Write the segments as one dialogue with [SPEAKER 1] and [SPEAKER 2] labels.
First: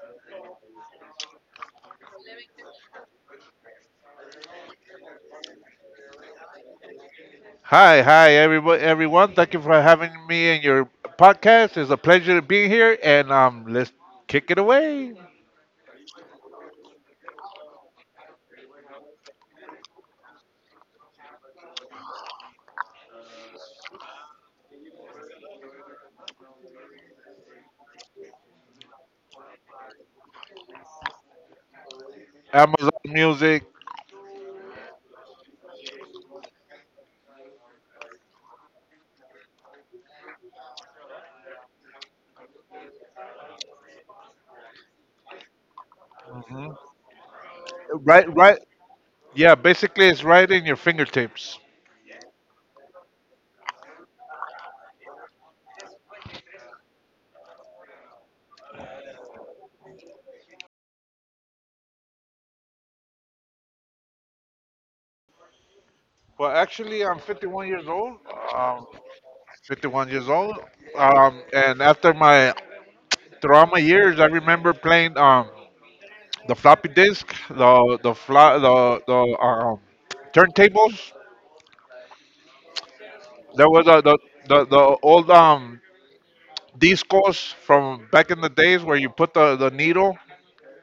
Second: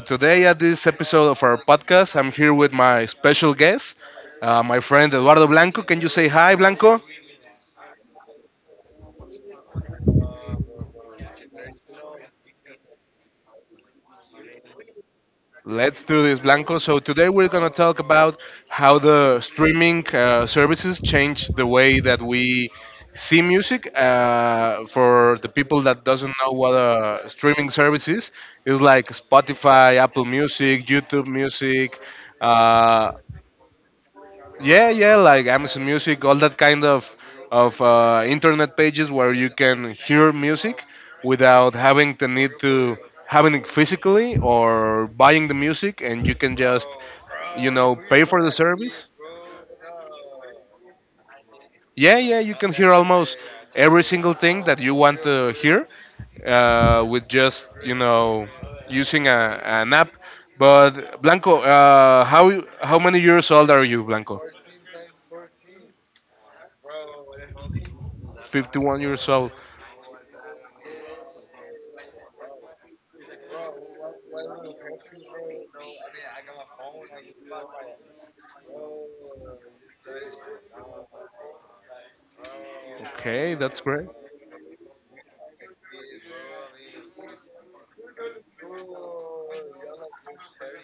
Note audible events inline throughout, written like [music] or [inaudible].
[SPEAKER 1] today at this episode of our podcast, I'm here with my special guest, my friend Eduardo Blanco. Can you say hi, Blanco?
[SPEAKER 2] Hi, everyone. Thank you for having me in your podcast. It's a pleasure to be here, and let's kick it away.
[SPEAKER 1] Let's do this, Blanco. So today we're gonna talk about how the streaming services change the way that we see music. For the people that doesn't know what a streaming service is, it's like Spotify, Apple Music, YouTube Music.
[SPEAKER 2] Amazon
[SPEAKER 1] Uh,
[SPEAKER 2] Music.
[SPEAKER 1] Yeah, yeah, like Amazon Music, all that kind of internet pages where you can hear music without having the need to having it physically or buying the music, and you can
[SPEAKER 2] hmm
[SPEAKER 1] just pay
[SPEAKER 2] right,
[SPEAKER 1] for the
[SPEAKER 2] right,
[SPEAKER 1] service.
[SPEAKER 2] yeah. Basically, it's right in your fingertips.
[SPEAKER 1] Yeah, yeah, you can hear almost every single thing that you want to hear with just using an app. But Blanco, how many years old are you, Blanco?
[SPEAKER 2] Well, actually, I'm 51 years old. Um,
[SPEAKER 1] 51 years old.
[SPEAKER 2] 51 years old. And after my throughout my years, I remember playing the floppy disk, the turntables.
[SPEAKER 1] Okay,
[SPEAKER 2] There
[SPEAKER 1] that's
[SPEAKER 2] was a,
[SPEAKER 1] great.
[SPEAKER 2] the old discos from back in the days where you put the needle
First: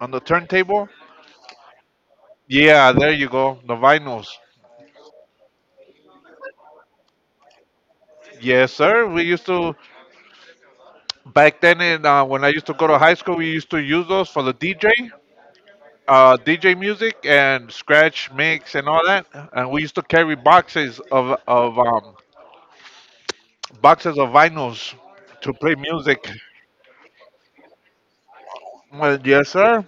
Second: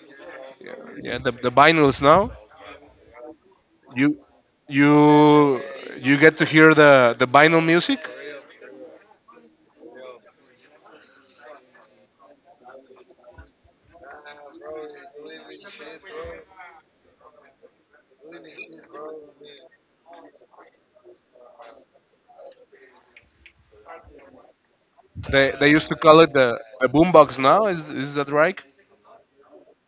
[SPEAKER 2] on the turntable.
[SPEAKER 1] Yeah, the vinyls now.
[SPEAKER 2] Yeah, there you go. The
[SPEAKER 1] You
[SPEAKER 2] vinyls.
[SPEAKER 1] you you get to hear the vinyl music.
[SPEAKER 2] Yes, sir. We used to, back then, when I used to go to high school, we used to use those for the DJ, DJ music and scratch mix and all that. And we used to carry boxes of boxes of vinyls to
[SPEAKER 1] They
[SPEAKER 2] play
[SPEAKER 1] used to
[SPEAKER 2] music.
[SPEAKER 1] call it the boombox now. Is that right?
[SPEAKER 2] Well, yes, sir.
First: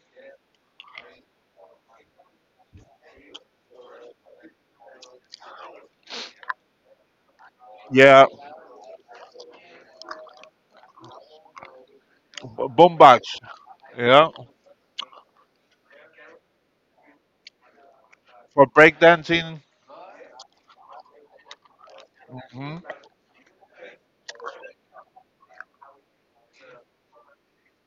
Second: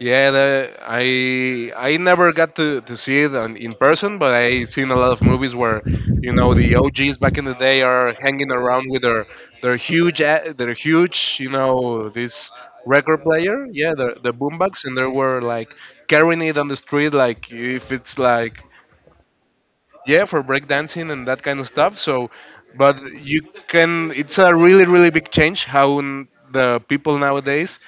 [SPEAKER 1] Yeah, the, I never got to see it on, in person, but I seen a lot of movies where you know the OGs back in the day are
[SPEAKER 2] Yeah,
[SPEAKER 1] hanging around with their their huge you know this
[SPEAKER 2] boombox.
[SPEAKER 1] record player, yeah,
[SPEAKER 2] Yeah,
[SPEAKER 1] the boombox, and they were like carrying it on the street like if it's like
[SPEAKER 2] for breakdancing.
[SPEAKER 1] yeah for breakdancing and that kind of stuff so
[SPEAKER 2] Mm-hmm.
[SPEAKER 1] but you can it's a really really big change how the people nowadays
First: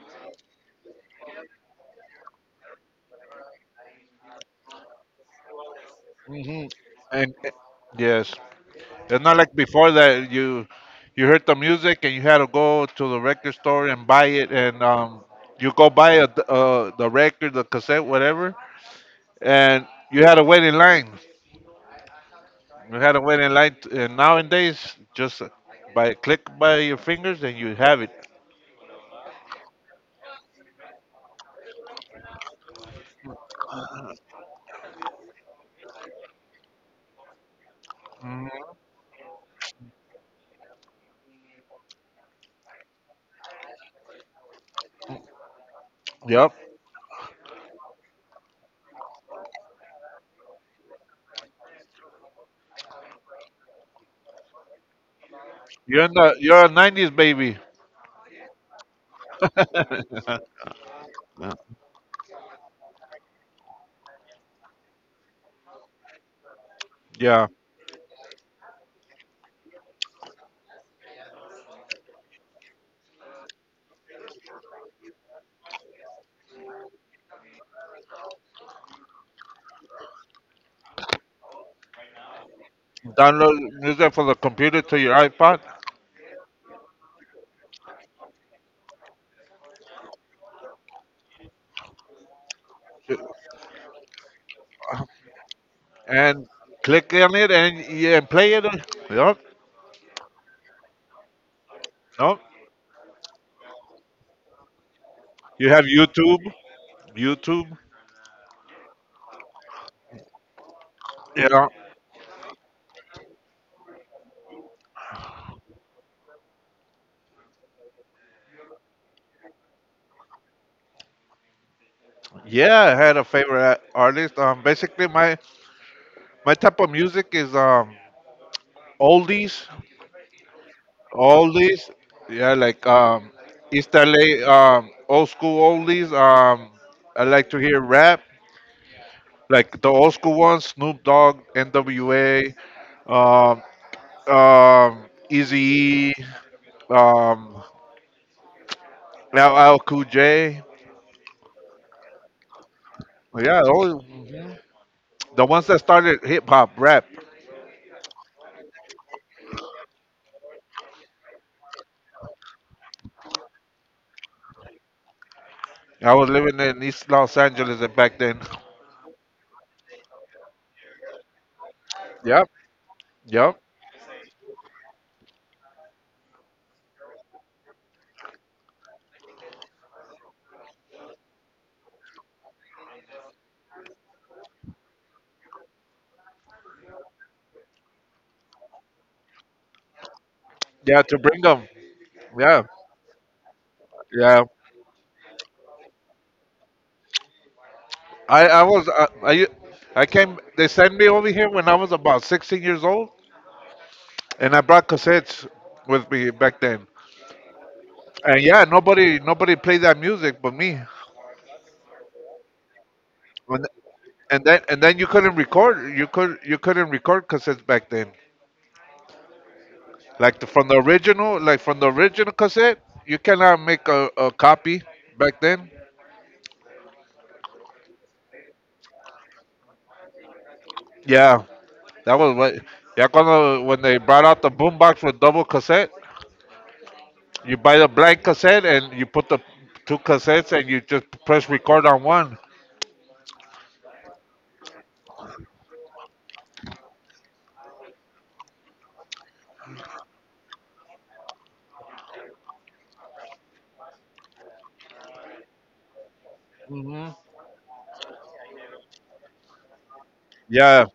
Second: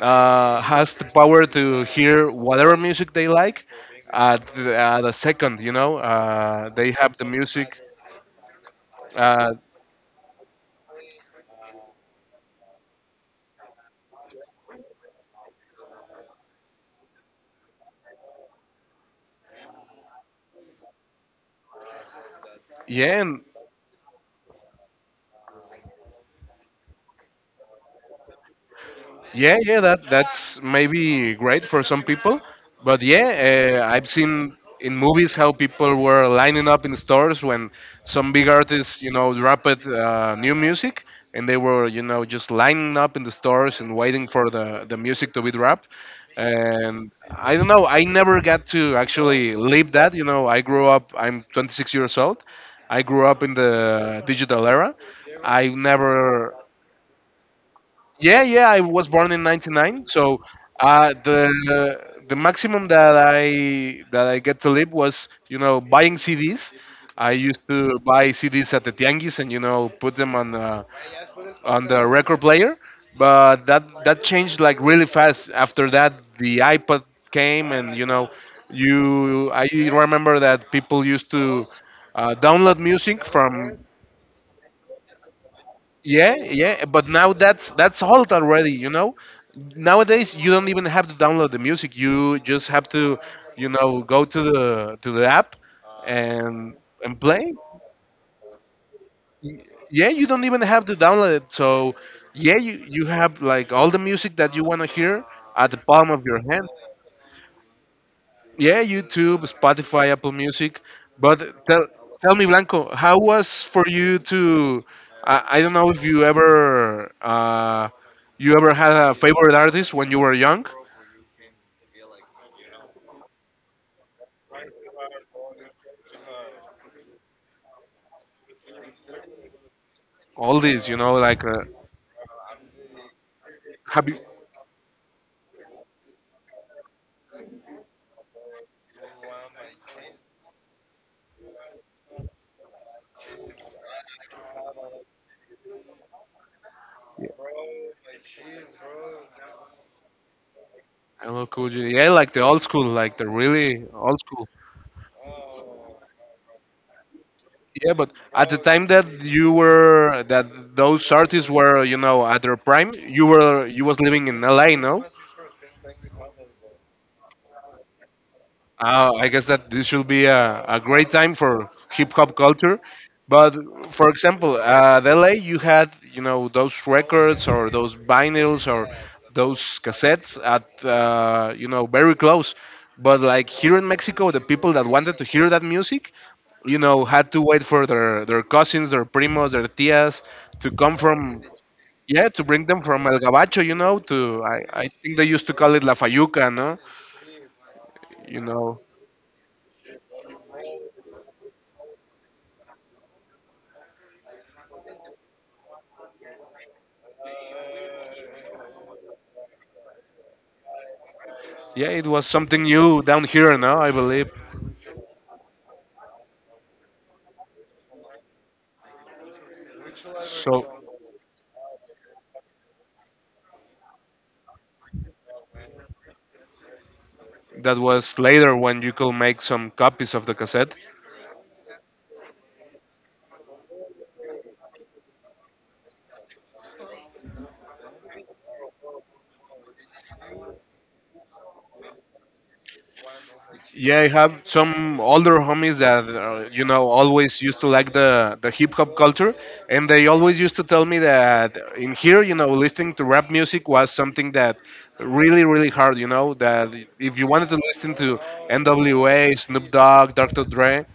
[SPEAKER 1] has the power to hear whatever music they like at at a second you know
[SPEAKER 2] Hmm.
[SPEAKER 1] they have the
[SPEAKER 2] And
[SPEAKER 1] music
[SPEAKER 2] yes, it's not
[SPEAKER 1] uh,
[SPEAKER 2] like before that you heard the music and you had to go to the record store and buy it, and you go buy the record, the cassette, whatever, and you had to wait in line. You had
[SPEAKER 1] yeah
[SPEAKER 2] to wait
[SPEAKER 1] and
[SPEAKER 2] in line, and nowadays just by click by your fingers and you have it.
[SPEAKER 1] yeah, yeah, that that's maybe great for some people, but yeah, I've seen in movies how people were lining up in stores when some big
[SPEAKER 2] Mhm.
[SPEAKER 1] artists, you know, dropped new music, and they were, you know, just lining up in the stores and waiting for the music to be dropped.
[SPEAKER 2] Yep,
[SPEAKER 1] And I don't know, I never got to actually live that. You know, I grew up. I'm 26 years old. I grew up in the digital era. I
[SPEAKER 2] you're in the
[SPEAKER 1] never
[SPEAKER 2] you're a '90s baby.
[SPEAKER 1] yeah, yeah, I was born in '99,
[SPEAKER 2] [laughs]
[SPEAKER 1] so uh,
[SPEAKER 2] Yeah.
[SPEAKER 1] the the maximum that I get to live was, you know, buying CDs. I
[SPEAKER 2] Yeah,
[SPEAKER 1] used to buy CDs at the tianguis and you know put them on the record player, but that that changed like really fast. After that, the iPod came and you know, you I remember that people used to download music
[SPEAKER 2] download
[SPEAKER 1] from
[SPEAKER 2] music from the computer to your iPod.
[SPEAKER 1] yeah, yeah, but now that's old already, you know. Nowadays, you don't even have to download the music. You just have to, you know, go to the app
[SPEAKER 2] And
[SPEAKER 1] and
[SPEAKER 2] click
[SPEAKER 1] and
[SPEAKER 2] on it
[SPEAKER 1] play.
[SPEAKER 2] and, yeah, play it. Yep,
[SPEAKER 1] Y- Yeah, you don't even have to download it. So,
[SPEAKER 2] yep.
[SPEAKER 1] yeah, you have like all the music that you want to hear
[SPEAKER 2] You
[SPEAKER 1] at the
[SPEAKER 2] have
[SPEAKER 1] palm of your hand.
[SPEAKER 2] YouTube.
[SPEAKER 1] Yeah, YouTube, Spotify, Apple Music. But
[SPEAKER 2] Yeah,
[SPEAKER 1] tell me, Blanco, how was for you to? I don't know if you ever you ever had a favorite artist when you were young.
[SPEAKER 2] yeah. I had a favorite artist. Basically, my type of music is oldies.
[SPEAKER 1] All these, you know, like
[SPEAKER 2] Oldies. Yeah, like East
[SPEAKER 1] have you?
[SPEAKER 2] LA old school oldies. I like to hear rap, like the old school ones, Snoop Dogg, N.W.A. Um, Eazy-E, um, now Al Cool J.
[SPEAKER 1] I don't know, cool. Yeah, like the old school, like the
[SPEAKER 2] Well, yeah,
[SPEAKER 1] really old school.
[SPEAKER 2] the ones that started hip hop, rap.
[SPEAKER 1] Yeah, but at the time that you were that those artists were, you know, at their prime, you was living in LA, no?
[SPEAKER 2] I was living in East Los Angeles back then.
[SPEAKER 1] I guess that this should be a great time for hip hop
[SPEAKER 2] Yep,
[SPEAKER 1] culture. But
[SPEAKER 2] yep,
[SPEAKER 1] for example, at LA, you had you know those records or those vinyls or those cassettes at you know very close. But like here in Mexico, the people that wanted to hear that music, you know, had to wait for their cousins, their primos, their tias to come
[SPEAKER 2] yeah. To bring
[SPEAKER 1] from
[SPEAKER 2] them,
[SPEAKER 1] yeah to
[SPEAKER 2] yeah,
[SPEAKER 1] bring them from El Gabacho, you know,
[SPEAKER 2] yeah.
[SPEAKER 1] to I think they used to call it La Fayuca, no, you
[SPEAKER 2] I
[SPEAKER 1] know
[SPEAKER 2] was I came. They sent me over here when I was about 16 years old, and I brought cassettes with me back then. And yeah, nobody played that music but me.
[SPEAKER 1] yeah, it was something new down here,
[SPEAKER 2] And,
[SPEAKER 1] no? I believe.
[SPEAKER 2] and then you couldn't record. You couldn't record cassettes back then. Like from the
[SPEAKER 1] So
[SPEAKER 2] original, like from the original cassette, you cannot make a copy back then.
[SPEAKER 1] that was later when you could make some copies of the cassette.
[SPEAKER 2] Yeah, that was what. Yeah, when they brought out the boombox with double cassette, you buy the blank cassette and you put the two cassettes and you just press record on one.
[SPEAKER 1] Yeah, I have some older homies that you know always used to like the hip hop culture, and they always used to tell me that in here, you know, listening to rap music was something that really really hard. You know that
[SPEAKER 2] Hmm.
[SPEAKER 1] if you wanted to listen to N.W.A., Snoop Dogg, Dr. Dre,
[SPEAKER 2] Yeah,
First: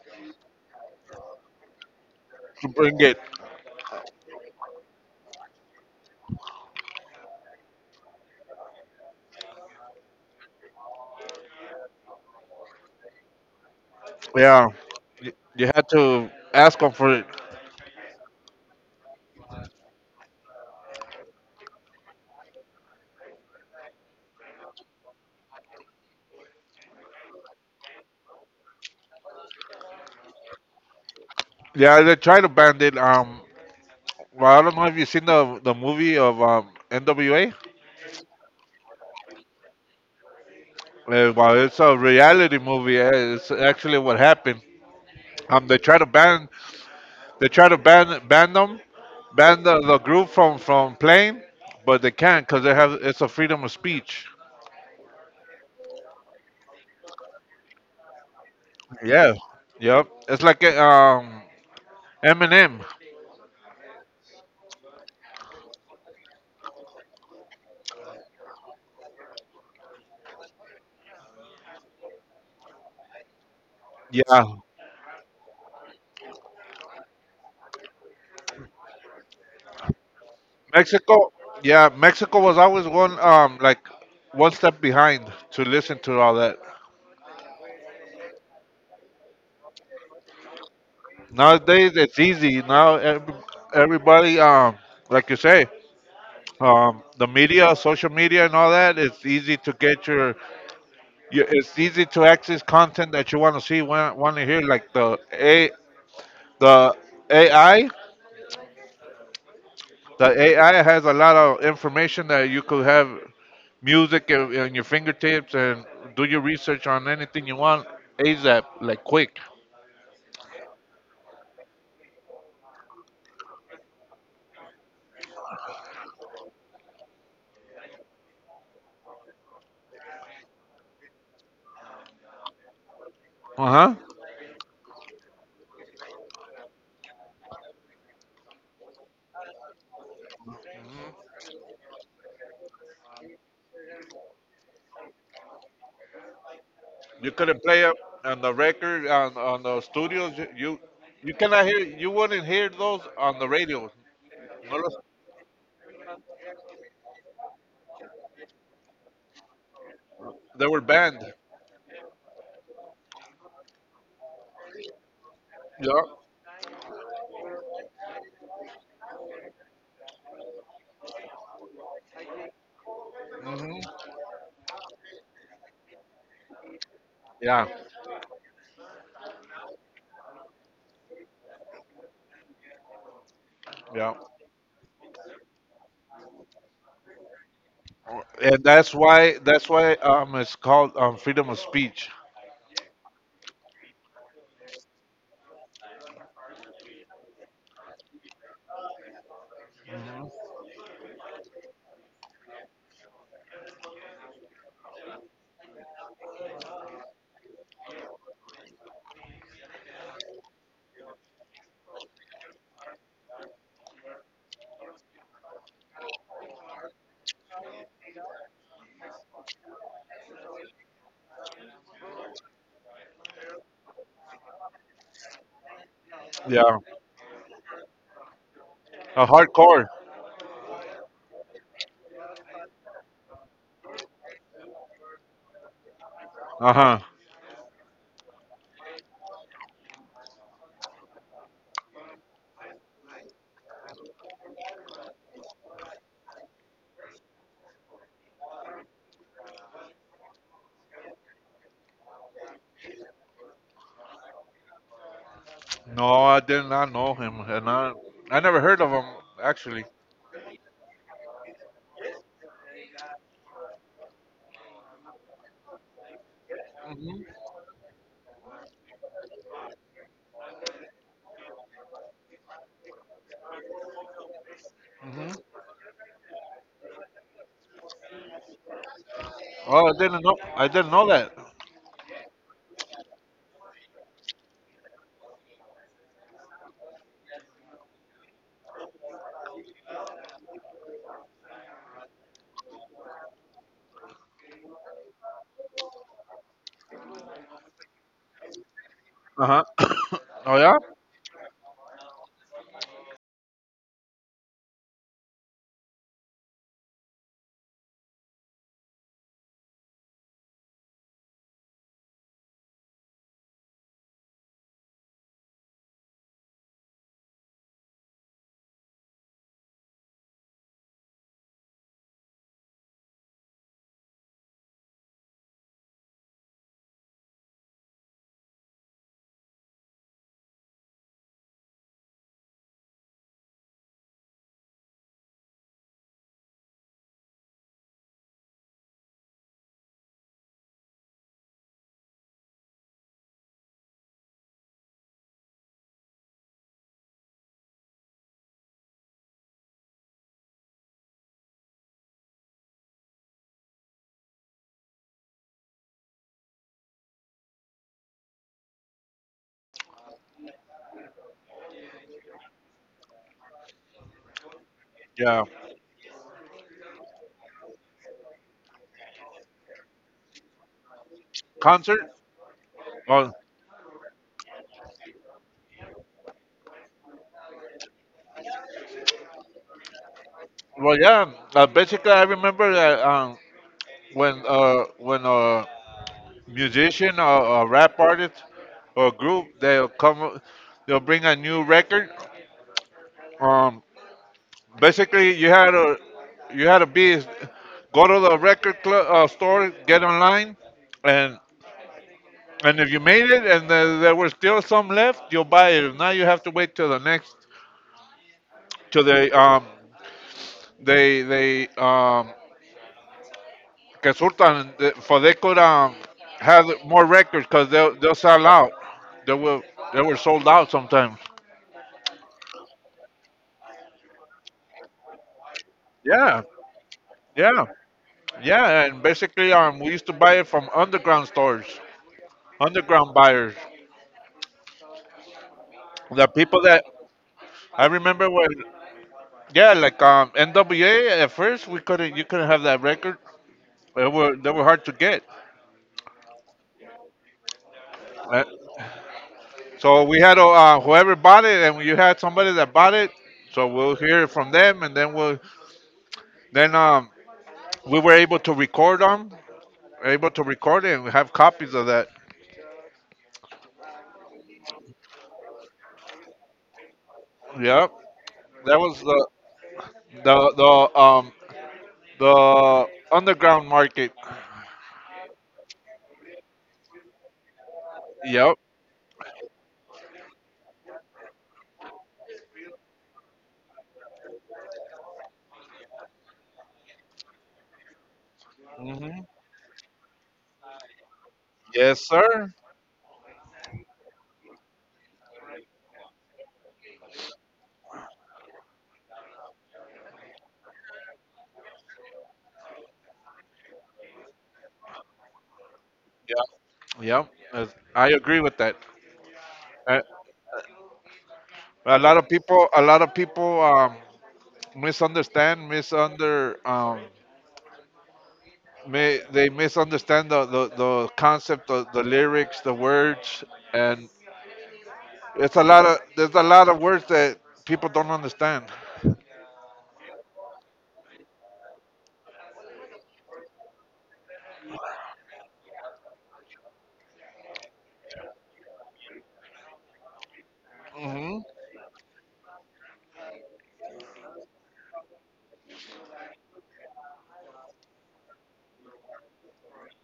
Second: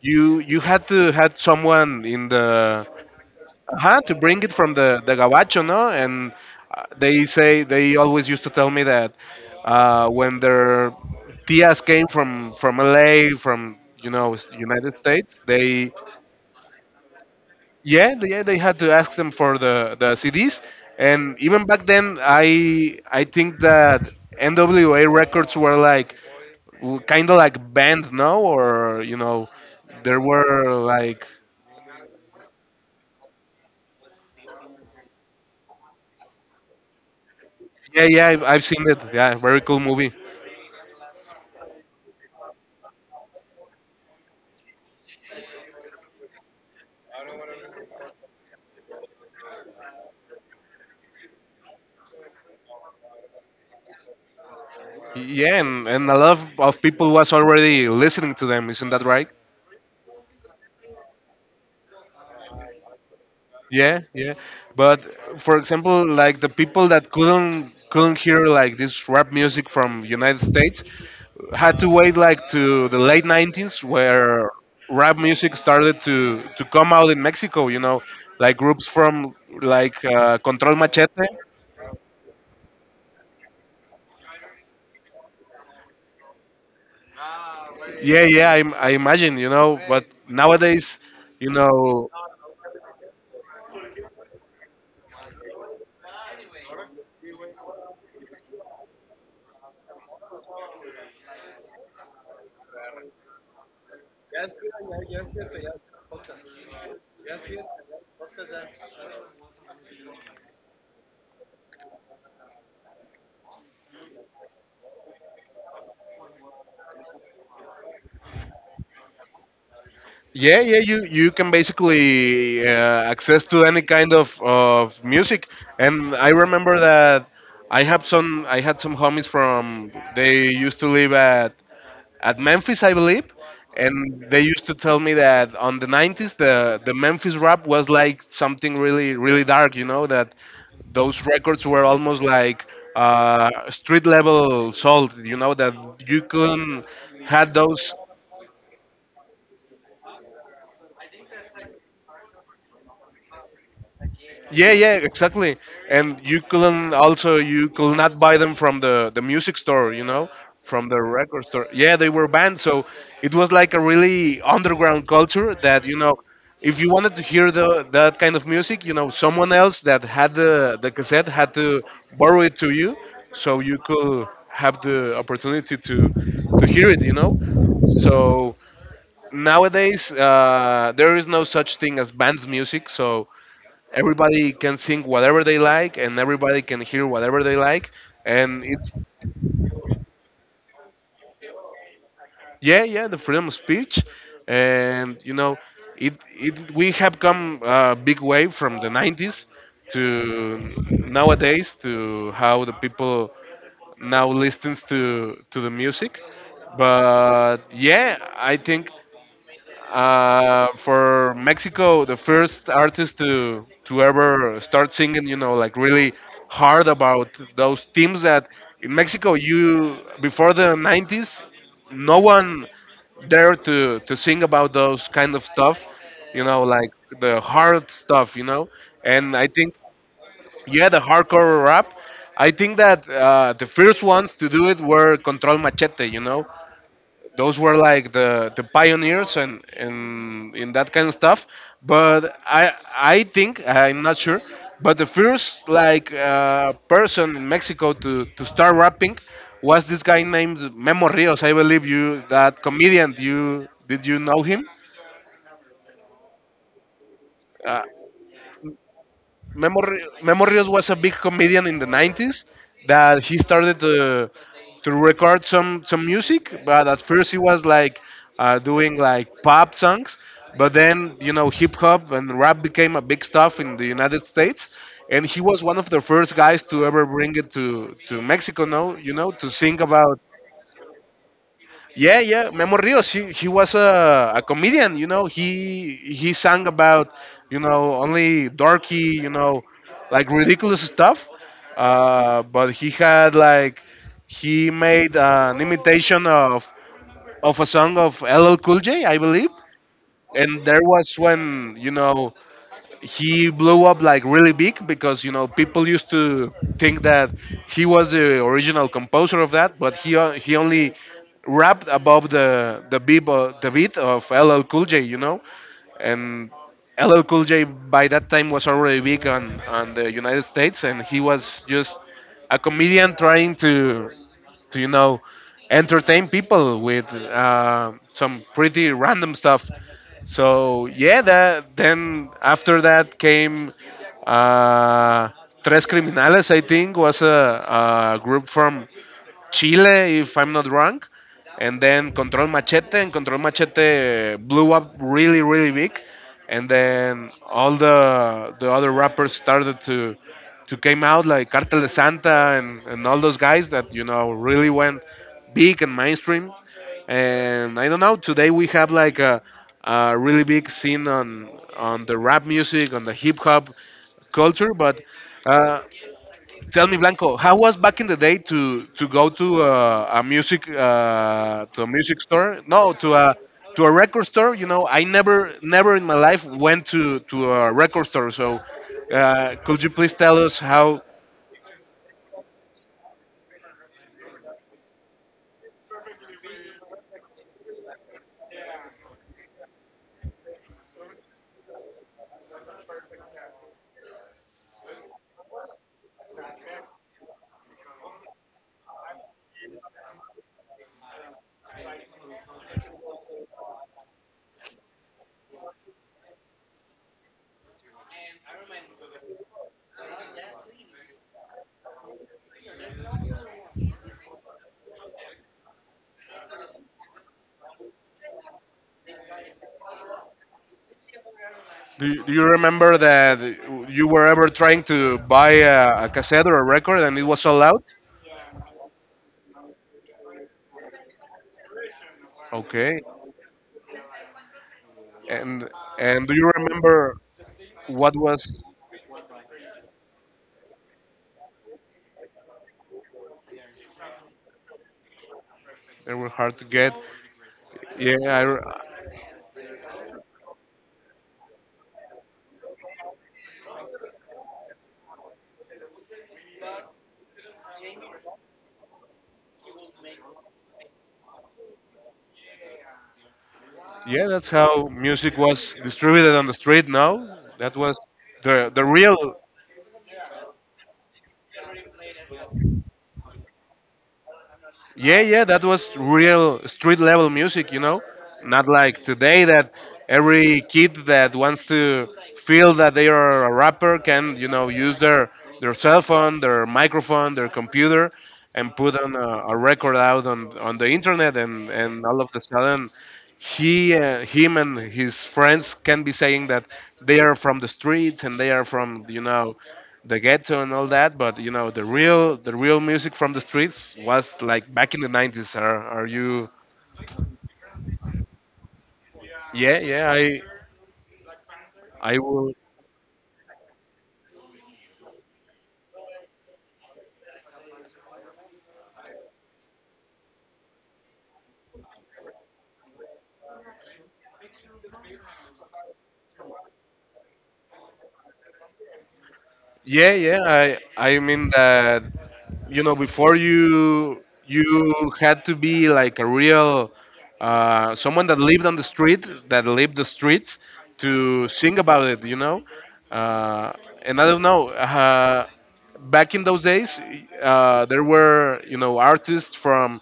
[SPEAKER 1] you had to had someone in
[SPEAKER 2] to
[SPEAKER 1] the
[SPEAKER 2] bring it.
[SPEAKER 1] huh, to bring it from the gabacho, no? And they always used to tell me that when their tias came from LA, from, you know,
[SPEAKER 2] Yeah,
[SPEAKER 1] United
[SPEAKER 2] you,
[SPEAKER 1] States,
[SPEAKER 2] you had
[SPEAKER 1] they,
[SPEAKER 2] to ask them for it.
[SPEAKER 1] yeah, they, yeah, they had to ask them for the CDs. And even back then, I think that NWA records were like, kind of like banned, no? Or, you know, there were like,
[SPEAKER 2] Yeah, they tried to ban it. Well, I don't know if you've seen the movie of NWA.
[SPEAKER 1] yeah, yeah, I've seen it. Yeah, very cool movie.
[SPEAKER 2] Well, it's a reality movie. It's actually what happened. Um, they try to ban, they try to ban the group from playing, but they can't because they have it's a freedom of speech.
[SPEAKER 1] Yeah, and a lot of people was already listening to them, isn't that right?
[SPEAKER 2] Yeah, yep. It's like Eminem.
[SPEAKER 1] Yeah, yeah. But for example, like the people that couldn't hear like this rap music from United States had to wait like to the late '90s
[SPEAKER 2] Yeah,
[SPEAKER 1] where rap music started to come out in Mexico, you know, like groups from like Control Machete.
[SPEAKER 2] Mexico. Yeah, Mexico was always one step behind to listen to all that.
[SPEAKER 1] Yeah, yeah, I imagine, you know, but nowadays, you
[SPEAKER 2] Nowadays
[SPEAKER 1] know,
[SPEAKER 2] it's easy. Now everybody like you say, the media, social media, and all that. It's easy to get your it's easy to access content that you want to see, want to hear. Like the AI, the AI has a lot of information that you could have music in your fingertips and do your research on anything you want, ASAP, like quick.
[SPEAKER 1] yeah, yeah, you can basically access to any kind of music, and I remember that I had some homies from they used to live at Memphis, I believe,
[SPEAKER 2] Uh huh.
[SPEAKER 1] and they used to tell me that on the '90s the Memphis rap was like something really really dark, you know, that those records were almost like street level salt, you know, that you couldn't
[SPEAKER 2] You
[SPEAKER 1] had
[SPEAKER 2] couldn't play
[SPEAKER 1] those
[SPEAKER 2] up on the record on the studios. You cannot hear. You wouldn't hear those on the radio.
[SPEAKER 1] yeah,
[SPEAKER 2] No
[SPEAKER 1] yeah,
[SPEAKER 2] los-.
[SPEAKER 1] exactly. And you couldn't also you could not buy them from the music store, you know,
[SPEAKER 2] They were
[SPEAKER 1] from the
[SPEAKER 2] banned.
[SPEAKER 1] record store. Yeah, they were banned, so it was like a really underground culture that you
[SPEAKER 2] Yeah.
[SPEAKER 1] know, if you wanted to hear the that kind of music, you know, someone else that had the cassette had to borrow it to you, so you
[SPEAKER 2] Hmm.
[SPEAKER 1] could have the opportunity to hear it, you know.
[SPEAKER 2] Yeah,
[SPEAKER 1] So nowadays there is no such thing as banned music, so
[SPEAKER 2] yeah,
[SPEAKER 1] everybody can sing whatever they like and everybody can hear whatever they like
[SPEAKER 2] and
[SPEAKER 1] and
[SPEAKER 2] that's
[SPEAKER 1] it's
[SPEAKER 2] why that's why um it's called freedom of speech.
[SPEAKER 1] yeah, yeah, the freedom of speech, and you know it, it we have come a big way from the '90s to nowadays to how the people now listens to the music but yeah I think for Mexico, the first artist to ever start singing, you know, like really hard about those themes that in Mexico you before the '90s, no one dared to sing about those kind of stuff, you know,
[SPEAKER 2] Yeah,
[SPEAKER 1] like the hard stuff, you know.
[SPEAKER 2] a
[SPEAKER 1] And I think
[SPEAKER 2] hardcore.
[SPEAKER 1] yeah, the hardcore rap. I think that the first ones to do it were Control Machete, you know,
[SPEAKER 2] Uh huh.
[SPEAKER 1] those were like the pioneers and in that kind of stuff but I think I'm not sure but the first like person in Mexico to start rapping was this guy named Memo Rios I believe you that comedian you did you know him
[SPEAKER 2] No, I did not know him, and
[SPEAKER 1] Uh,
[SPEAKER 2] I never heard of him actually.
[SPEAKER 1] Memo was a big comedian in the '90s that he started to record some music, but at
[SPEAKER 2] Hmm.
[SPEAKER 1] first he was like doing like pop songs, but then you know hip hop and rap became a big stuff in the United States, and
[SPEAKER 2] Hmm.
[SPEAKER 1] he was one of the first guys to ever bring it to Mexico. No, you know to sing
[SPEAKER 2] Oh, I
[SPEAKER 1] about
[SPEAKER 2] didn't know. I didn't know that.
[SPEAKER 1] yeah, yeah, Memo Rios. He was a comedian. You know, he sang about you know only dorky, you know, like ridiculous stuff. But he had like he made an imitation of a song of LL Cool J, I believe.
[SPEAKER 2] Uh huh. [coughs] Oh
[SPEAKER 1] And
[SPEAKER 2] yeah.
[SPEAKER 1] there was when you know he blew up like really big because you know people used to think that he was the original composer of that, but he only rapped above the beat of LL Cool J, you know, and LL Cool J by that time was already big on the United States, and he was just a comedian trying to you know entertain people with some pretty random stuff. So yeah, that then after that came uh, Tres Criminales. I think was a group from Chile, if I'm not wrong, and then Control Machete, and Control Machete blew up really, really big, and then all the other rappers started to came out like Cartel de Santa and all those guys that you know really went big and mainstream, and I don't know. Today we have like a really big scene on the rap music, on the hip hop culture, but.
[SPEAKER 2] Yeah.
[SPEAKER 1] Uh, Tell me, Blanco, how was back in the day to go to a music to a
[SPEAKER 2] Concert.
[SPEAKER 1] music store? No,
[SPEAKER 2] Oh,
[SPEAKER 1] to a record store. You know, I never in my life went to a record store. So, could you please tell us
[SPEAKER 2] well,
[SPEAKER 1] how?
[SPEAKER 2] yeah. Basically, I remember that when musician or a rap artist or group, they'll come, they'll bring a new record. um Basically, you had to be go to the record club, store, get online, and if you made it and there were still some left, you'll buy it. If not, you have to wait till the next, till they que surtan, for they could have more records, because they'll sell out. They will they were sold out sometimes.
[SPEAKER 1] Do you remember that you were ever trying to buy a
[SPEAKER 2] Yeah.
[SPEAKER 1] cassette or a record and it was sold
[SPEAKER 2] Yeah,
[SPEAKER 1] out?
[SPEAKER 2] yeah, and basically, we used to buy it from underground stores,
[SPEAKER 1] Okay,
[SPEAKER 2] underground buyers.
[SPEAKER 1] and
[SPEAKER 2] The
[SPEAKER 1] do you
[SPEAKER 2] people that
[SPEAKER 1] remember
[SPEAKER 2] I
[SPEAKER 1] what
[SPEAKER 2] remember when,
[SPEAKER 1] was
[SPEAKER 2] yeah, like NWA. At first, we couldn't, you couldn't have that record. They were hard to get.
[SPEAKER 1] they were hard to get? Yeah, I,
[SPEAKER 2] Uh,
[SPEAKER 1] re-
[SPEAKER 2] so we had to, whoever bought it, and you had somebody that bought it. So we'll hear from them, and then then um, we were able to record them, able to record it, and we have copies of that.
[SPEAKER 1] yeah, that's how music was distributed on the street. Now that
[SPEAKER 2] Yeah,
[SPEAKER 1] was the
[SPEAKER 2] that
[SPEAKER 1] the
[SPEAKER 2] was
[SPEAKER 1] real.
[SPEAKER 2] the the um, The underground market.
[SPEAKER 1] Yeah, yeah, that was real street level music, you know?
[SPEAKER 2] Yep.
[SPEAKER 1] Not like today that every kid that wants to feel that they are a rapper can, you know, use their cell phone, their microphone, their computer and put on
[SPEAKER 2] Hmm.
[SPEAKER 1] a record out on the internet and
[SPEAKER 2] Yes,
[SPEAKER 1] all of a
[SPEAKER 2] sir.
[SPEAKER 1] sudden he him and his friends can be saying that they are from the streets and they are from you know the ghetto and all that, but you know the real music from the streets was like back in the 90s. Are you?
[SPEAKER 2] Yep. Yep. I agree with that.
[SPEAKER 1] Yeah,
[SPEAKER 2] A,
[SPEAKER 1] yeah. I
[SPEAKER 2] a lot
[SPEAKER 1] I
[SPEAKER 2] of
[SPEAKER 1] will.
[SPEAKER 2] people, misunderstand, misunder, um, they misunderstand the concept of the lyrics, the words, and it's a lot of there's a lot of words that people don't understand.
[SPEAKER 1] Yeah, yeah. I mean that you know before you had to be like a real someone that lived on the street that lived the streets
[SPEAKER 2] Hmm.
[SPEAKER 1] to sing about it. Uh, and I don't know. Back in those days, there were you know artists from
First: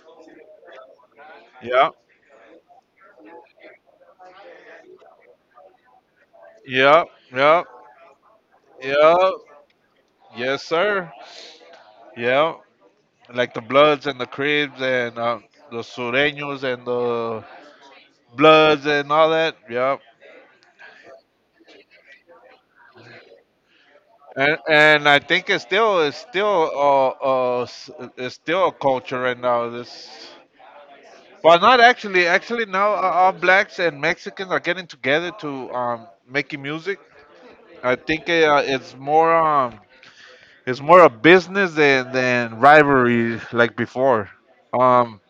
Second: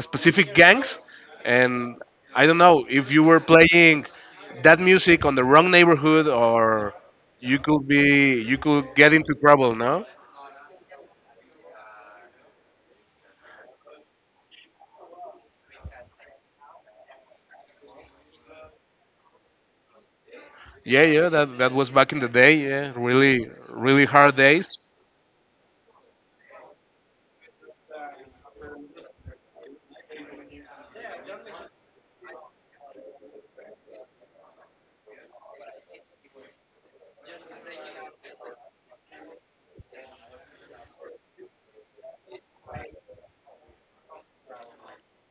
[SPEAKER 1] specific gangs,
[SPEAKER 2] Yeah.
[SPEAKER 1] and I don't know if you were playing that music on the wrong neighborhood or
[SPEAKER 2] Yeah. Yeah.
[SPEAKER 1] you could get
[SPEAKER 2] Yeah.
[SPEAKER 1] into trouble, no?
[SPEAKER 2] Yes, sir. Yeah. Like the Bloods and the Cribs and, the Sureños and the Bloods and all that. Yeah,
[SPEAKER 1] Yeah, yeah, that was back in the day. Yeah, really, really hard
[SPEAKER 2] and
[SPEAKER 1] days.
[SPEAKER 2] I think it's still a culture right now. Well, not actually. Actually, now all blacks and Mexicans are getting together to making music. I think it's more a business than rivalry like before. Um,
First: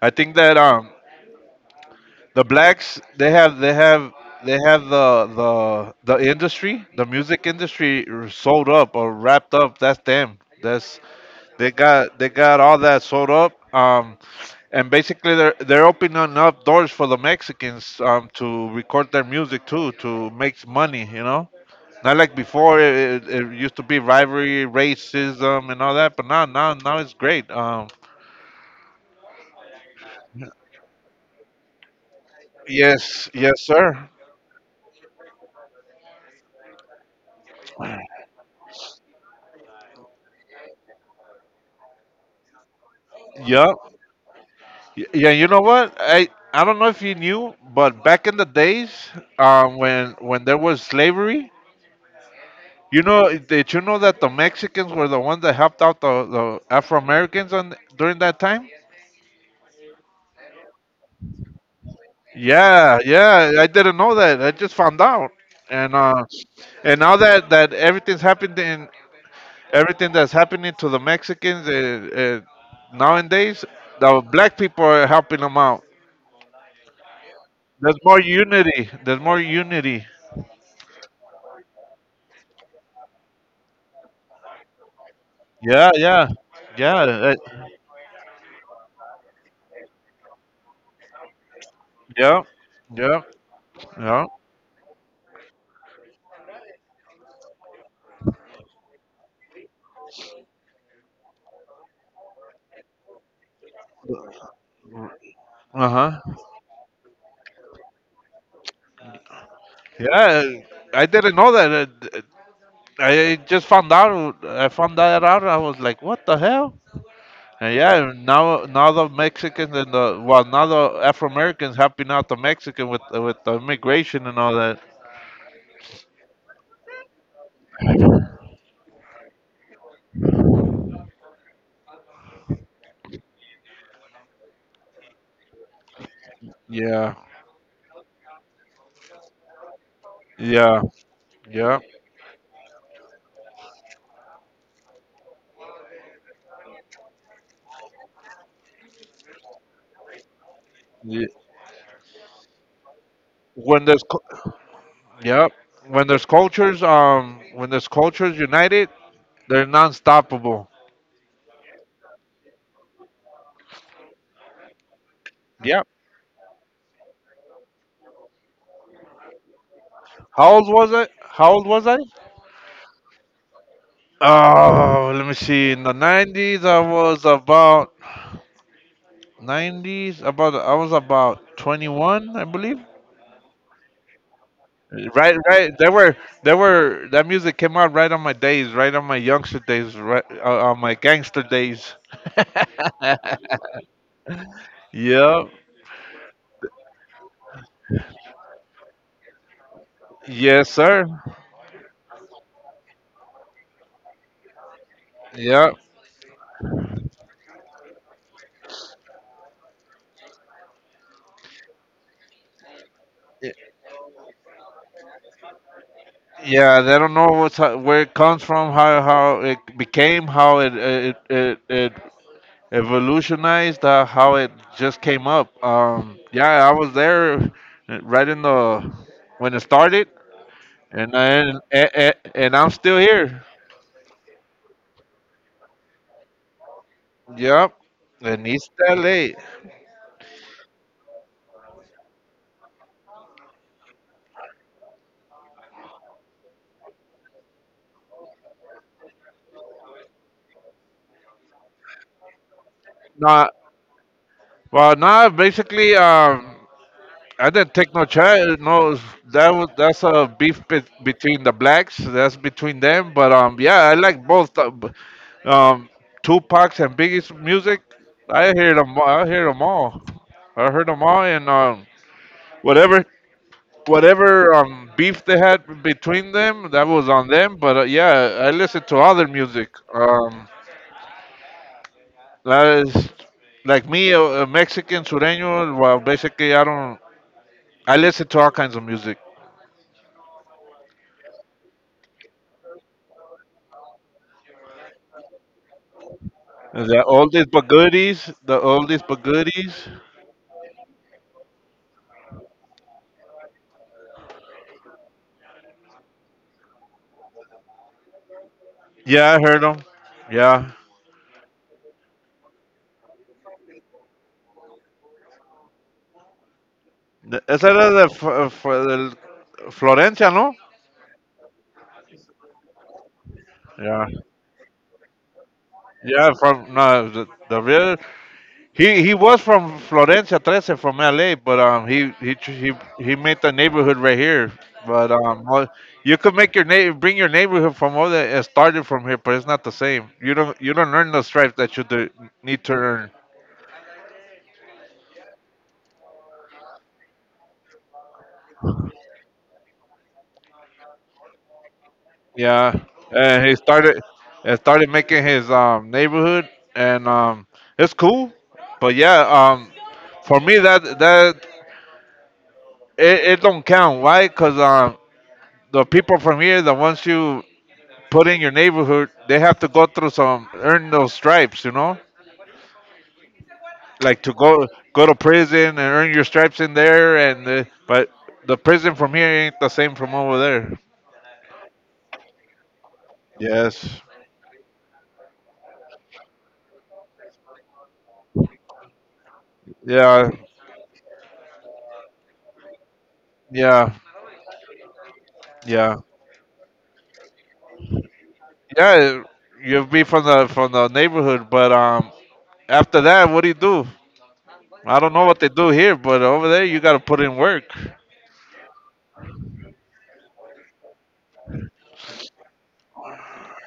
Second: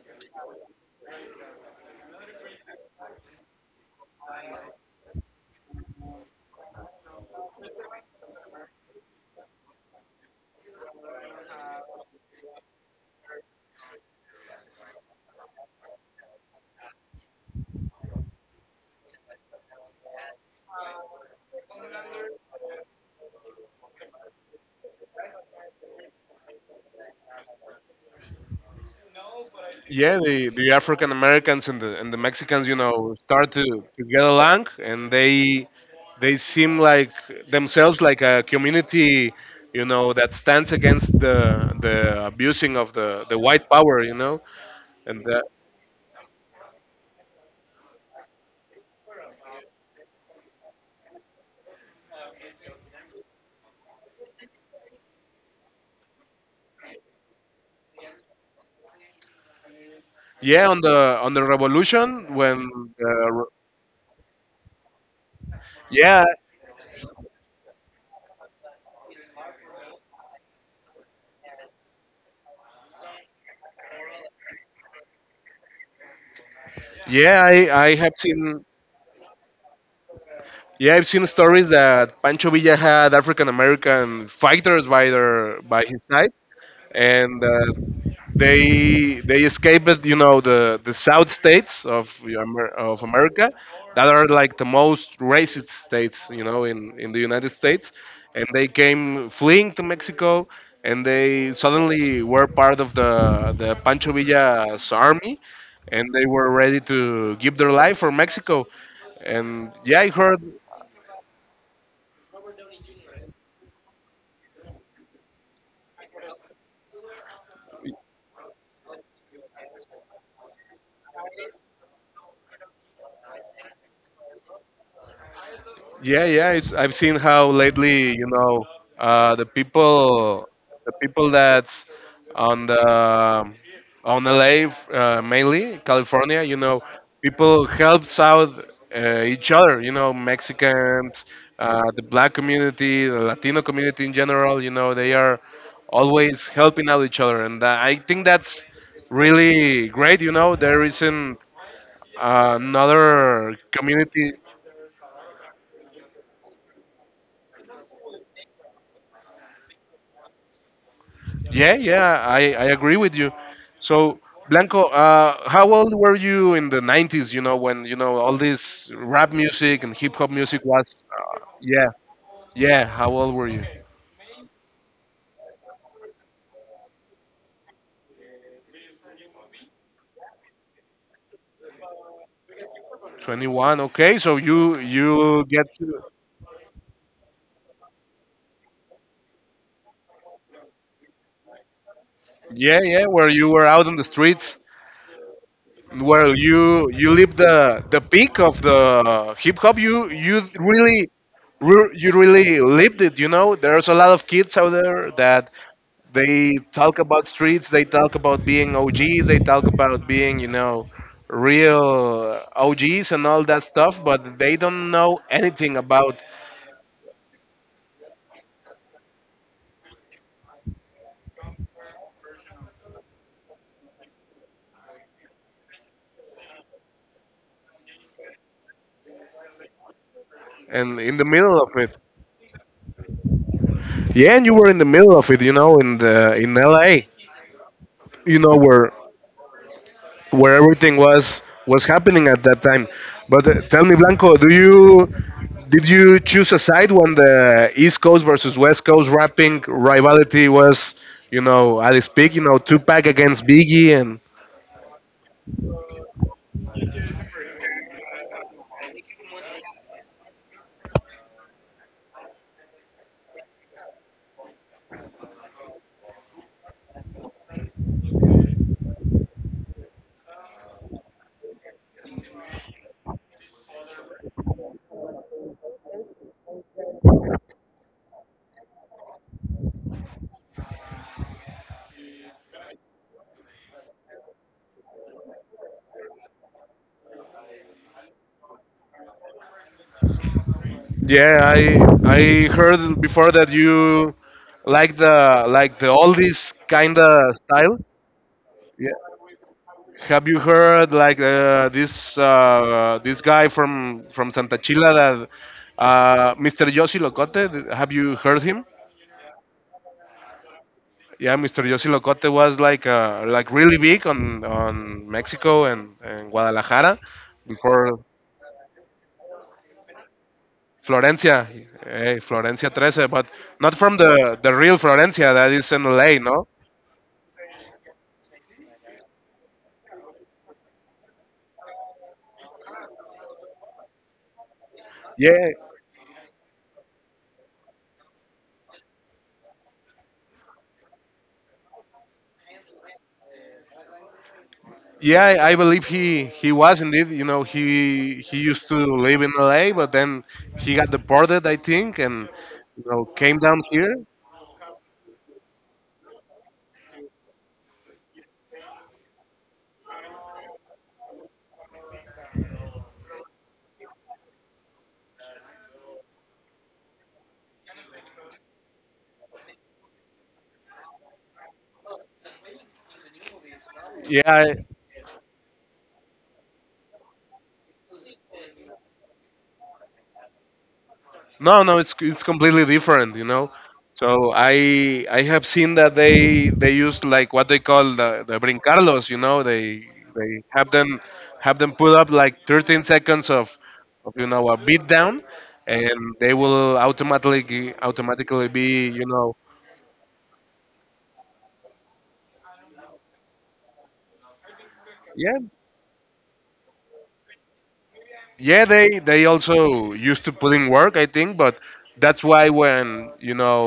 [SPEAKER 2] I think that the blacks they have the industry, the music industry sold up or wrapped up. That's them. That's They got all that sold up. And basically they're opening up doors for the Mexicans to record their music too, to make money. You know, not like before, it used to be rivalry, racism, and all that. But now it's great.
[SPEAKER 1] Yeah, the African Americans and the Mexicans you know
[SPEAKER 2] Yes,
[SPEAKER 1] start
[SPEAKER 2] yes,
[SPEAKER 1] to
[SPEAKER 2] sir.
[SPEAKER 1] get along and they seem like themselves like a community you know that stands against the abusing of the white
[SPEAKER 2] Yep.
[SPEAKER 1] power, you know. And
[SPEAKER 2] Yeah, you know what? I don't know if you knew, but back in the days, when there was slavery, you know, did you know that the Mexicans were the ones that helped out the Afro Americans on during that time?
[SPEAKER 1] yeah, on the revolution when.
[SPEAKER 2] Yeah,
[SPEAKER 1] uh,
[SPEAKER 2] yeah, I didn't know that. I just found out, and uh,
[SPEAKER 1] yeah
[SPEAKER 2] and now that everything's happened in everything that's happening to the Mexicans, nowadays, the black people are helping them out.
[SPEAKER 1] yeah i i
[SPEAKER 2] There's
[SPEAKER 1] have
[SPEAKER 2] more
[SPEAKER 1] seen.
[SPEAKER 2] unity. There's more unity.
[SPEAKER 1] Yeah, I've seen stories that Pancho Villa had African American fighters by their by
[SPEAKER 2] Yeah,
[SPEAKER 1] his
[SPEAKER 2] yeah,
[SPEAKER 1] side,
[SPEAKER 2] yeah,
[SPEAKER 1] and they escaped, you know, the South states of
[SPEAKER 2] yeah,
[SPEAKER 1] Of
[SPEAKER 2] yeah,
[SPEAKER 1] America that
[SPEAKER 2] yeah.
[SPEAKER 1] are like the most racist states, you know, in the United States, and they came fleeing to Mexico, and they suddenly were part of the Pancho Villa's army,
[SPEAKER 2] Uh
[SPEAKER 1] and they
[SPEAKER 2] huh.
[SPEAKER 1] were ready to give their life for Mexico. And yeah, I heard.
[SPEAKER 2] Yeah, I didn't know that. I just found out. I found that out. I was like, "What the hell?" And yeah, now the Mexicans and the well, now the Afro Americans helping out the Mexican with the immigration and all that.
[SPEAKER 1] Yeah, yeah. It's, I've seen how lately, you know, uh, the people, the people that's on the on LA, mainly California, you know,
[SPEAKER 2] Yeah,
[SPEAKER 1] people helps out each other. You know,
[SPEAKER 2] yeah,
[SPEAKER 1] Mexicans,
[SPEAKER 2] yeah.
[SPEAKER 1] the black community, the Latino community in general. You know, they are always helping out each other, and I think that's really great. You know, there
[SPEAKER 2] Ye-
[SPEAKER 1] isn't another
[SPEAKER 2] When there's cu-
[SPEAKER 1] community.
[SPEAKER 2] yeah, when there's cultures united, they're non-stoppable.
[SPEAKER 1] Yeah, yeah, I agree with you. So, Blanco, how
[SPEAKER 2] Yeah.
[SPEAKER 1] old were you in the 90s, you know, when, you know, all this rap music and hip hop
[SPEAKER 2] How
[SPEAKER 1] music
[SPEAKER 2] old was
[SPEAKER 1] was,
[SPEAKER 2] I? How old was I?
[SPEAKER 1] yeah, how old were you?
[SPEAKER 2] Oh, let me see. In the 90s, I was about. 90s. About I was about 21, I believe.
[SPEAKER 1] 21, okay, so
[SPEAKER 2] Right,
[SPEAKER 1] you get
[SPEAKER 2] right. They
[SPEAKER 1] to,
[SPEAKER 2] were, they were. That music came out right on my days, right on my youngster days, right on my gangster days.
[SPEAKER 1] yeah, yeah, where you were out on the streets,
[SPEAKER 2] Yeah.
[SPEAKER 1] where you lived the peak of the hip hop,
[SPEAKER 2] Yes, sir.
[SPEAKER 1] you really lived it, you know, there's a lot of kids out there that
[SPEAKER 2] Yeah.
[SPEAKER 1] they talk about streets. They talk about being OGs. They talk about being, you know, real OGs and all
[SPEAKER 2] Y-
[SPEAKER 1] that stuff. But they don't know anything about
[SPEAKER 2] Yeah, they don't know where it comes from, how it became, how it evolutionized, how it just came up. Yeah, I was there, right in the when it started,
[SPEAKER 1] and
[SPEAKER 2] and
[SPEAKER 1] in the middle
[SPEAKER 2] and
[SPEAKER 1] of it.
[SPEAKER 2] and, and I'm still here.
[SPEAKER 1] Yeah, and you were in the middle of it, you know, in the in LA.
[SPEAKER 2] Yep,
[SPEAKER 1] You
[SPEAKER 2] in
[SPEAKER 1] know
[SPEAKER 2] East
[SPEAKER 1] where
[SPEAKER 2] LA.
[SPEAKER 1] everything was happening at that time. But tell me, Blanco, do you did you choose a side when the East Coast versus West Coast rapping rivalry was, you know, at its peak? You know, Tupac against
[SPEAKER 2] Not
[SPEAKER 1] Biggie, and
[SPEAKER 2] Well, not basically. I didn't take no charge. No, that's a beef, between the blacks. That's between them. But yeah, I like both. Um, Tupac's and Biggie's music. I hear them. I hear them all. I heard them all, and whatever beef they had between them, that was on them. But yeah, I listen to other music. That is like me, a Mexican sureño. Well, basically, I don't. I listen to all kinds of music.
[SPEAKER 1] yeah, I heard before that you like the oldies kind
[SPEAKER 2] The
[SPEAKER 1] of
[SPEAKER 2] oldies but
[SPEAKER 1] style.
[SPEAKER 2] goodies. The oldies but goodies.
[SPEAKER 1] Have you heard like this guy from Santa Chila that Mr. Yossi Locote? Have you heard him?
[SPEAKER 2] Yeah, I heard them. Yeah.
[SPEAKER 1] Yeah, Mr. Yossi Locote was like really big on Mexico and Guadalajara
[SPEAKER 2] Esa era
[SPEAKER 1] before
[SPEAKER 2] de del Florencia, ¿no?
[SPEAKER 1] Florencia, eh, Florencia 13, but not from
[SPEAKER 2] Yeah.
[SPEAKER 1] the real Florencia that is in LA,
[SPEAKER 2] Yeah,
[SPEAKER 1] no?
[SPEAKER 2] from no the, the real he was from Florencia 13 from LA, but he tr- he made the neighborhood right here. But
[SPEAKER 1] Yeah.
[SPEAKER 2] well, you could make your neighbor bring your neighborhood from all that it started from here, but it's not the same. You don't earn the stripes that you need to earn.
[SPEAKER 1] Yeah, I believe he was indeed. You know, he used to live in LA, but then he got deported, I think, and
[SPEAKER 2] Yeah,
[SPEAKER 1] you know came
[SPEAKER 2] and he
[SPEAKER 1] down here.
[SPEAKER 2] started and started making his neighborhood, and it's cool. But yeah, for me that it don't count. Why? Because the people from here, the ones you put in your neighborhood, they have to go through some earn those stripes, you know,
[SPEAKER 1] Yeah,
[SPEAKER 2] like to
[SPEAKER 1] I-
[SPEAKER 2] go to prison and earn your stripes in there. And But the prison from here ain't the same from over there.
[SPEAKER 1] no, no, it's completely different. You know,
[SPEAKER 2] Yes.
[SPEAKER 1] so I have seen that they used like what they call the brincarlos. You know,
[SPEAKER 2] Yeah.
[SPEAKER 1] they have them put up like 13 seconds
[SPEAKER 2] Yeah.
[SPEAKER 1] of you know a beat down,
[SPEAKER 2] Yeah.
[SPEAKER 1] and they will automatically be, you
[SPEAKER 2] Yeah,
[SPEAKER 1] know.
[SPEAKER 2] you'll be from the neighborhood, but after that, what do you do? I don't know
[SPEAKER 1] Yeah,
[SPEAKER 2] what they do here, but over there, you gotta put in work.
[SPEAKER 1] yeah, they also used to put in work, I think, but that's why when you know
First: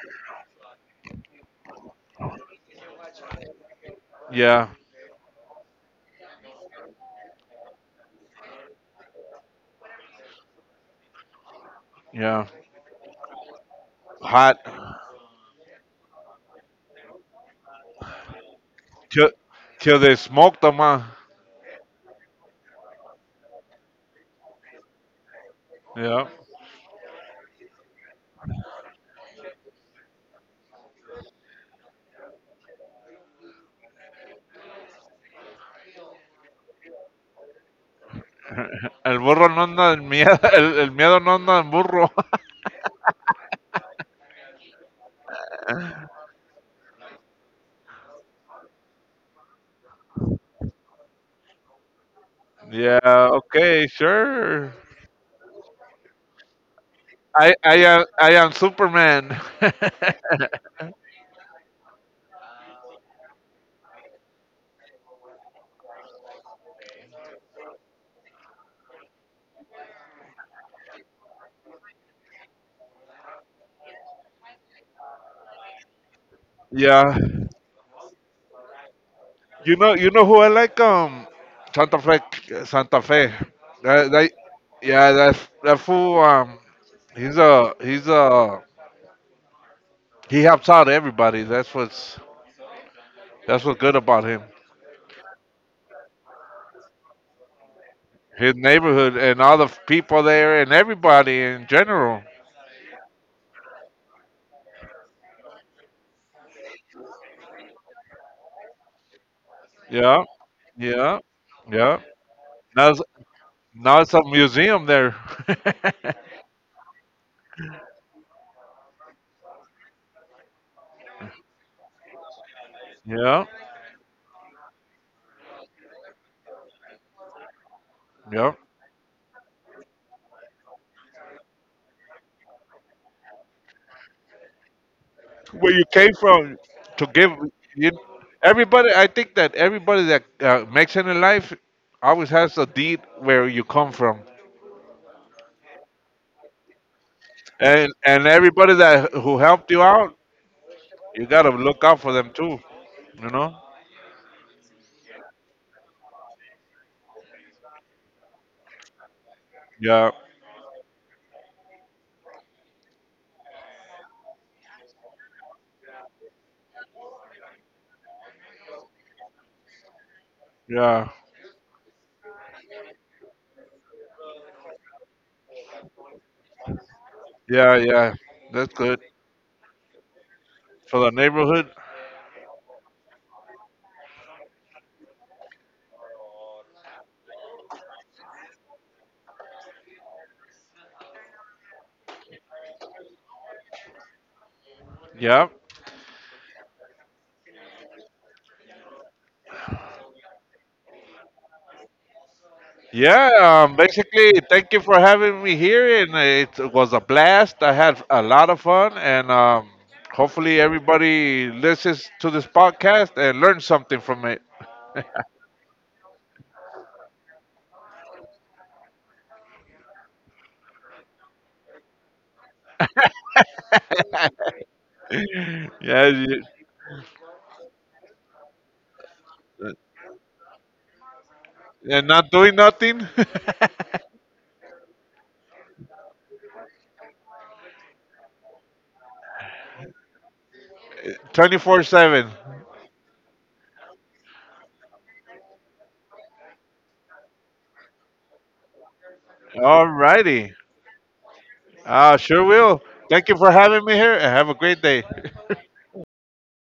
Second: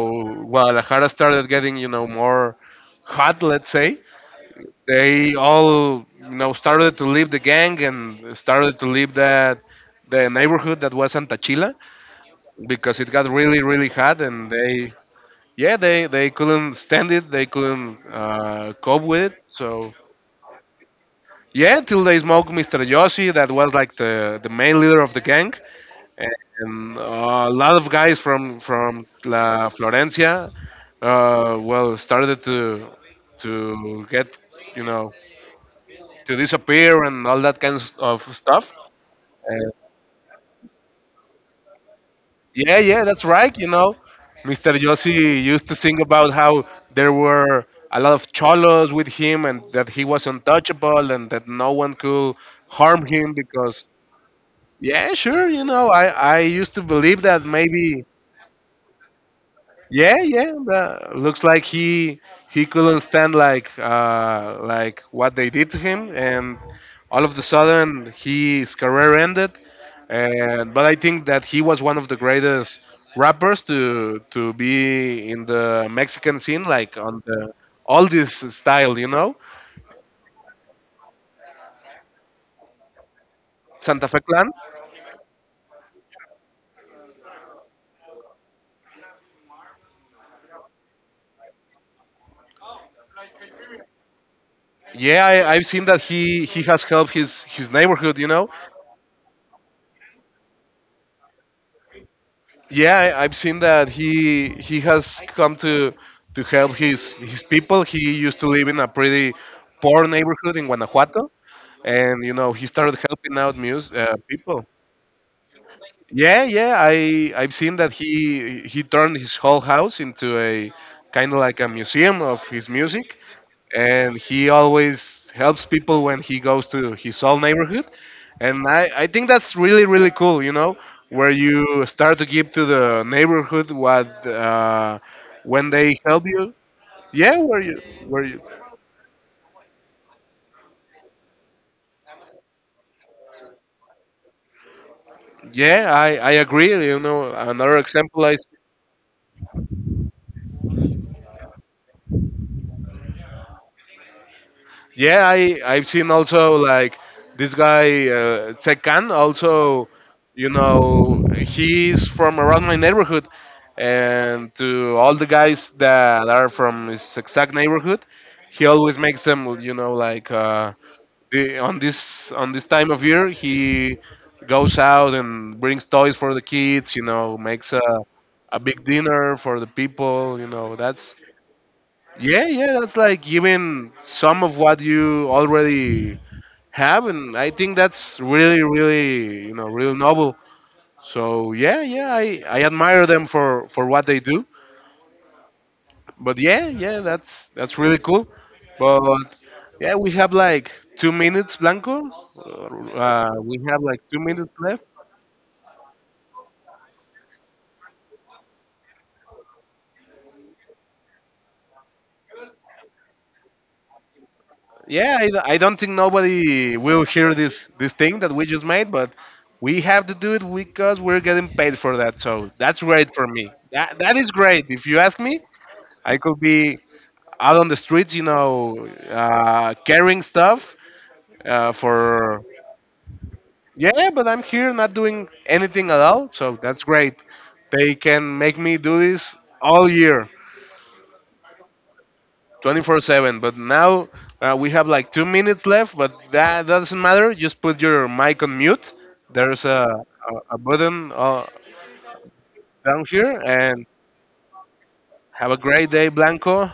[SPEAKER 1] Guadalajara started getting you know more hot, let's say,
[SPEAKER 2] Yeah,
[SPEAKER 1] they all you know started to leave the gang and started to leave that the neighborhood that was Antachila
[SPEAKER 2] yeah,
[SPEAKER 1] because it got really really hot and
[SPEAKER 2] hot,
[SPEAKER 1] they yeah they couldn't stand it. They couldn't cope
[SPEAKER 2] till
[SPEAKER 1] with it, so
[SPEAKER 2] till they smoke them, huh?
[SPEAKER 1] yeah, till they smoked Mr. Yossi, that was like the main leader of the gang.
[SPEAKER 2] Yeah.
[SPEAKER 1] And a lot of guys from La Florencia, well, started to get you know to disappear and all that kinds of stuff.
[SPEAKER 2] El burro no
[SPEAKER 1] And
[SPEAKER 2] anda en miedo, [laughs] el miedo no anda en burro. [laughs]
[SPEAKER 1] yeah, yeah, that's right. You know, Mr. Yossi used to sing about how there were a lot of cholos with him and that he was untouchable and that no one could
[SPEAKER 2] Yeah,
[SPEAKER 1] harm him
[SPEAKER 2] okay,
[SPEAKER 1] because
[SPEAKER 2] sure.
[SPEAKER 1] yeah, sure, you know, I used to believe that maybe.
[SPEAKER 2] I am Superman.
[SPEAKER 1] Yeah, yeah.
[SPEAKER 2] [laughs]
[SPEAKER 1] That looks like he couldn't stand like what they did to him, and all of the sudden his career ended. And but I think that he was one of the greatest rappers to be in the Mexican scene, like
[SPEAKER 2] Yeah.
[SPEAKER 1] on the all this style, you know,
[SPEAKER 2] You know who I like? Santa Fe. Santa Fe.
[SPEAKER 1] Santa
[SPEAKER 2] That,
[SPEAKER 1] Fe
[SPEAKER 2] that,
[SPEAKER 1] Clan.
[SPEAKER 2] yeah, that fool. He's a he helps out everybody. That's what's good about him.
[SPEAKER 1] Yeah, I've seen that he has helped his neighborhood, you know.
[SPEAKER 2] His neighborhood and all the people there and everybody in general.
[SPEAKER 1] I've seen that he has come to help his people. He used to live in a pretty poor
[SPEAKER 2] Yeah,
[SPEAKER 1] neighborhood in
[SPEAKER 2] yeah,
[SPEAKER 1] Guanajuato,
[SPEAKER 2] yeah.
[SPEAKER 1] and you know he
[SPEAKER 2] Now
[SPEAKER 1] started
[SPEAKER 2] it's,
[SPEAKER 1] helping out muse
[SPEAKER 2] Now it's a
[SPEAKER 1] people.
[SPEAKER 2] museum there. [laughs]
[SPEAKER 1] Yeah, yeah, I've seen that he turned his whole house into a kind of like a museum of his music,
[SPEAKER 2] Yeah,
[SPEAKER 1] and he always helps people when he goes to his old neighborhood.
[SPEAKER 2] yeah.
[SPEAKER 1] And I think that's really really cool, you know, where you start to give to the neighborhood what when
[SPEAKER 2] Where you
[SPEAKER 1] they
[SPEAKER 2] came
[SPEAKER 1] help you.
[SPEAKER 2] from, to give.
[SPEAKER 1] Yeah, where you
[SPEAKER 2] you,
[SPEAKER 1] where you
[SPEAKER 2] everybody, I think that everybody that makes it in life always has a deed where you come from.
[SPEAKER 1] yeah I agree, you know, another
[SPEAKER 2] and
[SPEAKER 1] example
[SPEAKER 2] and
[SPEAKER 1] I.
[SPEAKER 2] everybody that who helped you out, you gotta look out for them too, you know.
[SPEAKER 1] Yeah, I've seen also like this guy Sekan also,
[SPEAKER 2] Yeah.
[SPEAKER 1] you know, he's from around my neighborhood, and to all the guys that are from his exact neighborhood, he always makes them, you know, like
[SPEAKER 2] Yeah.
[SPEAKER 1] on this time of year he goes out and brings toys for the kids, you know, makes
[SPEAKER 2] Yeah. Yeah,
[SPEAKER 1] a
[SPEAKER 2] that's
[SPEAKER 1] big
[SPEAKER 2] good
[SPEAKER 1] dinner for the people, you know,
[SPEAKER 2] for the
[SPEAKER 1] that's
[SPEAKER 2] neighborhood.
[SPEAKER 1] yeah, yeah, that's like giving some of what you already have, and I think that's really, really, you know, real noble. So yeah, yeah, I admire them for what they do.
[SPEAKER 2] Yeah.
[SPEAKER 1] But yeah, yeah, that's really cool. But yeah, we have like 2 minutes, Blanco. We
[SPEAKER 2] Yeah,
[SPEAKER 1] have like two
[SPEAKER 2] basically,
[SPEAKER 1] minutes
[SPEAKER 2] thank you
[SPEAKER 1] left.
[SPEAKER 2] for having me here, and it was a blast. I had a lot of fun, and hopefully, everybody listens to this podcast and learns something from it.
[SPEAKER 1] Yeah, I don't think nobody will hear this this thing that we just made, but we have to do it because we're getting paid for that. So that's great for me. That that is great. If you ask me,
[SPEAKER 2] [laughs] Yeah,
[SPEAKER 1] I could be out on the streets, you know, carrying stuff
[SPEAKER 2] and not
[SPEAKER 1] for
[SPEAKER 2] doing nothing.
[SPEAKER 1] yeah, but I'm here not doing anything at all. So that's great. They can make me do this all year.
[SPEAKER 2] [laughs] 24/7.
[SPEAKER 1] 24/7. But now we have like 2 minutes left, but that doesn't matter. Just put your mic on mute. There's
[SPEAKER 2] Alrighty,
[SPEAKER 1] a button
[SPEAKER 2] sure will.
[SPEAKER 1] down
[SPEAKER 2] Thank you
[SPEAKER 1] here.
[SPEAKER 2] for having
[SPEAKER 1] And
[SPEAKER 2] me here, and have a great day.
[SPEAKER 1] have a
[SPEAKER 2] [laughs]
[SPEAKER 1] great day, Blanco.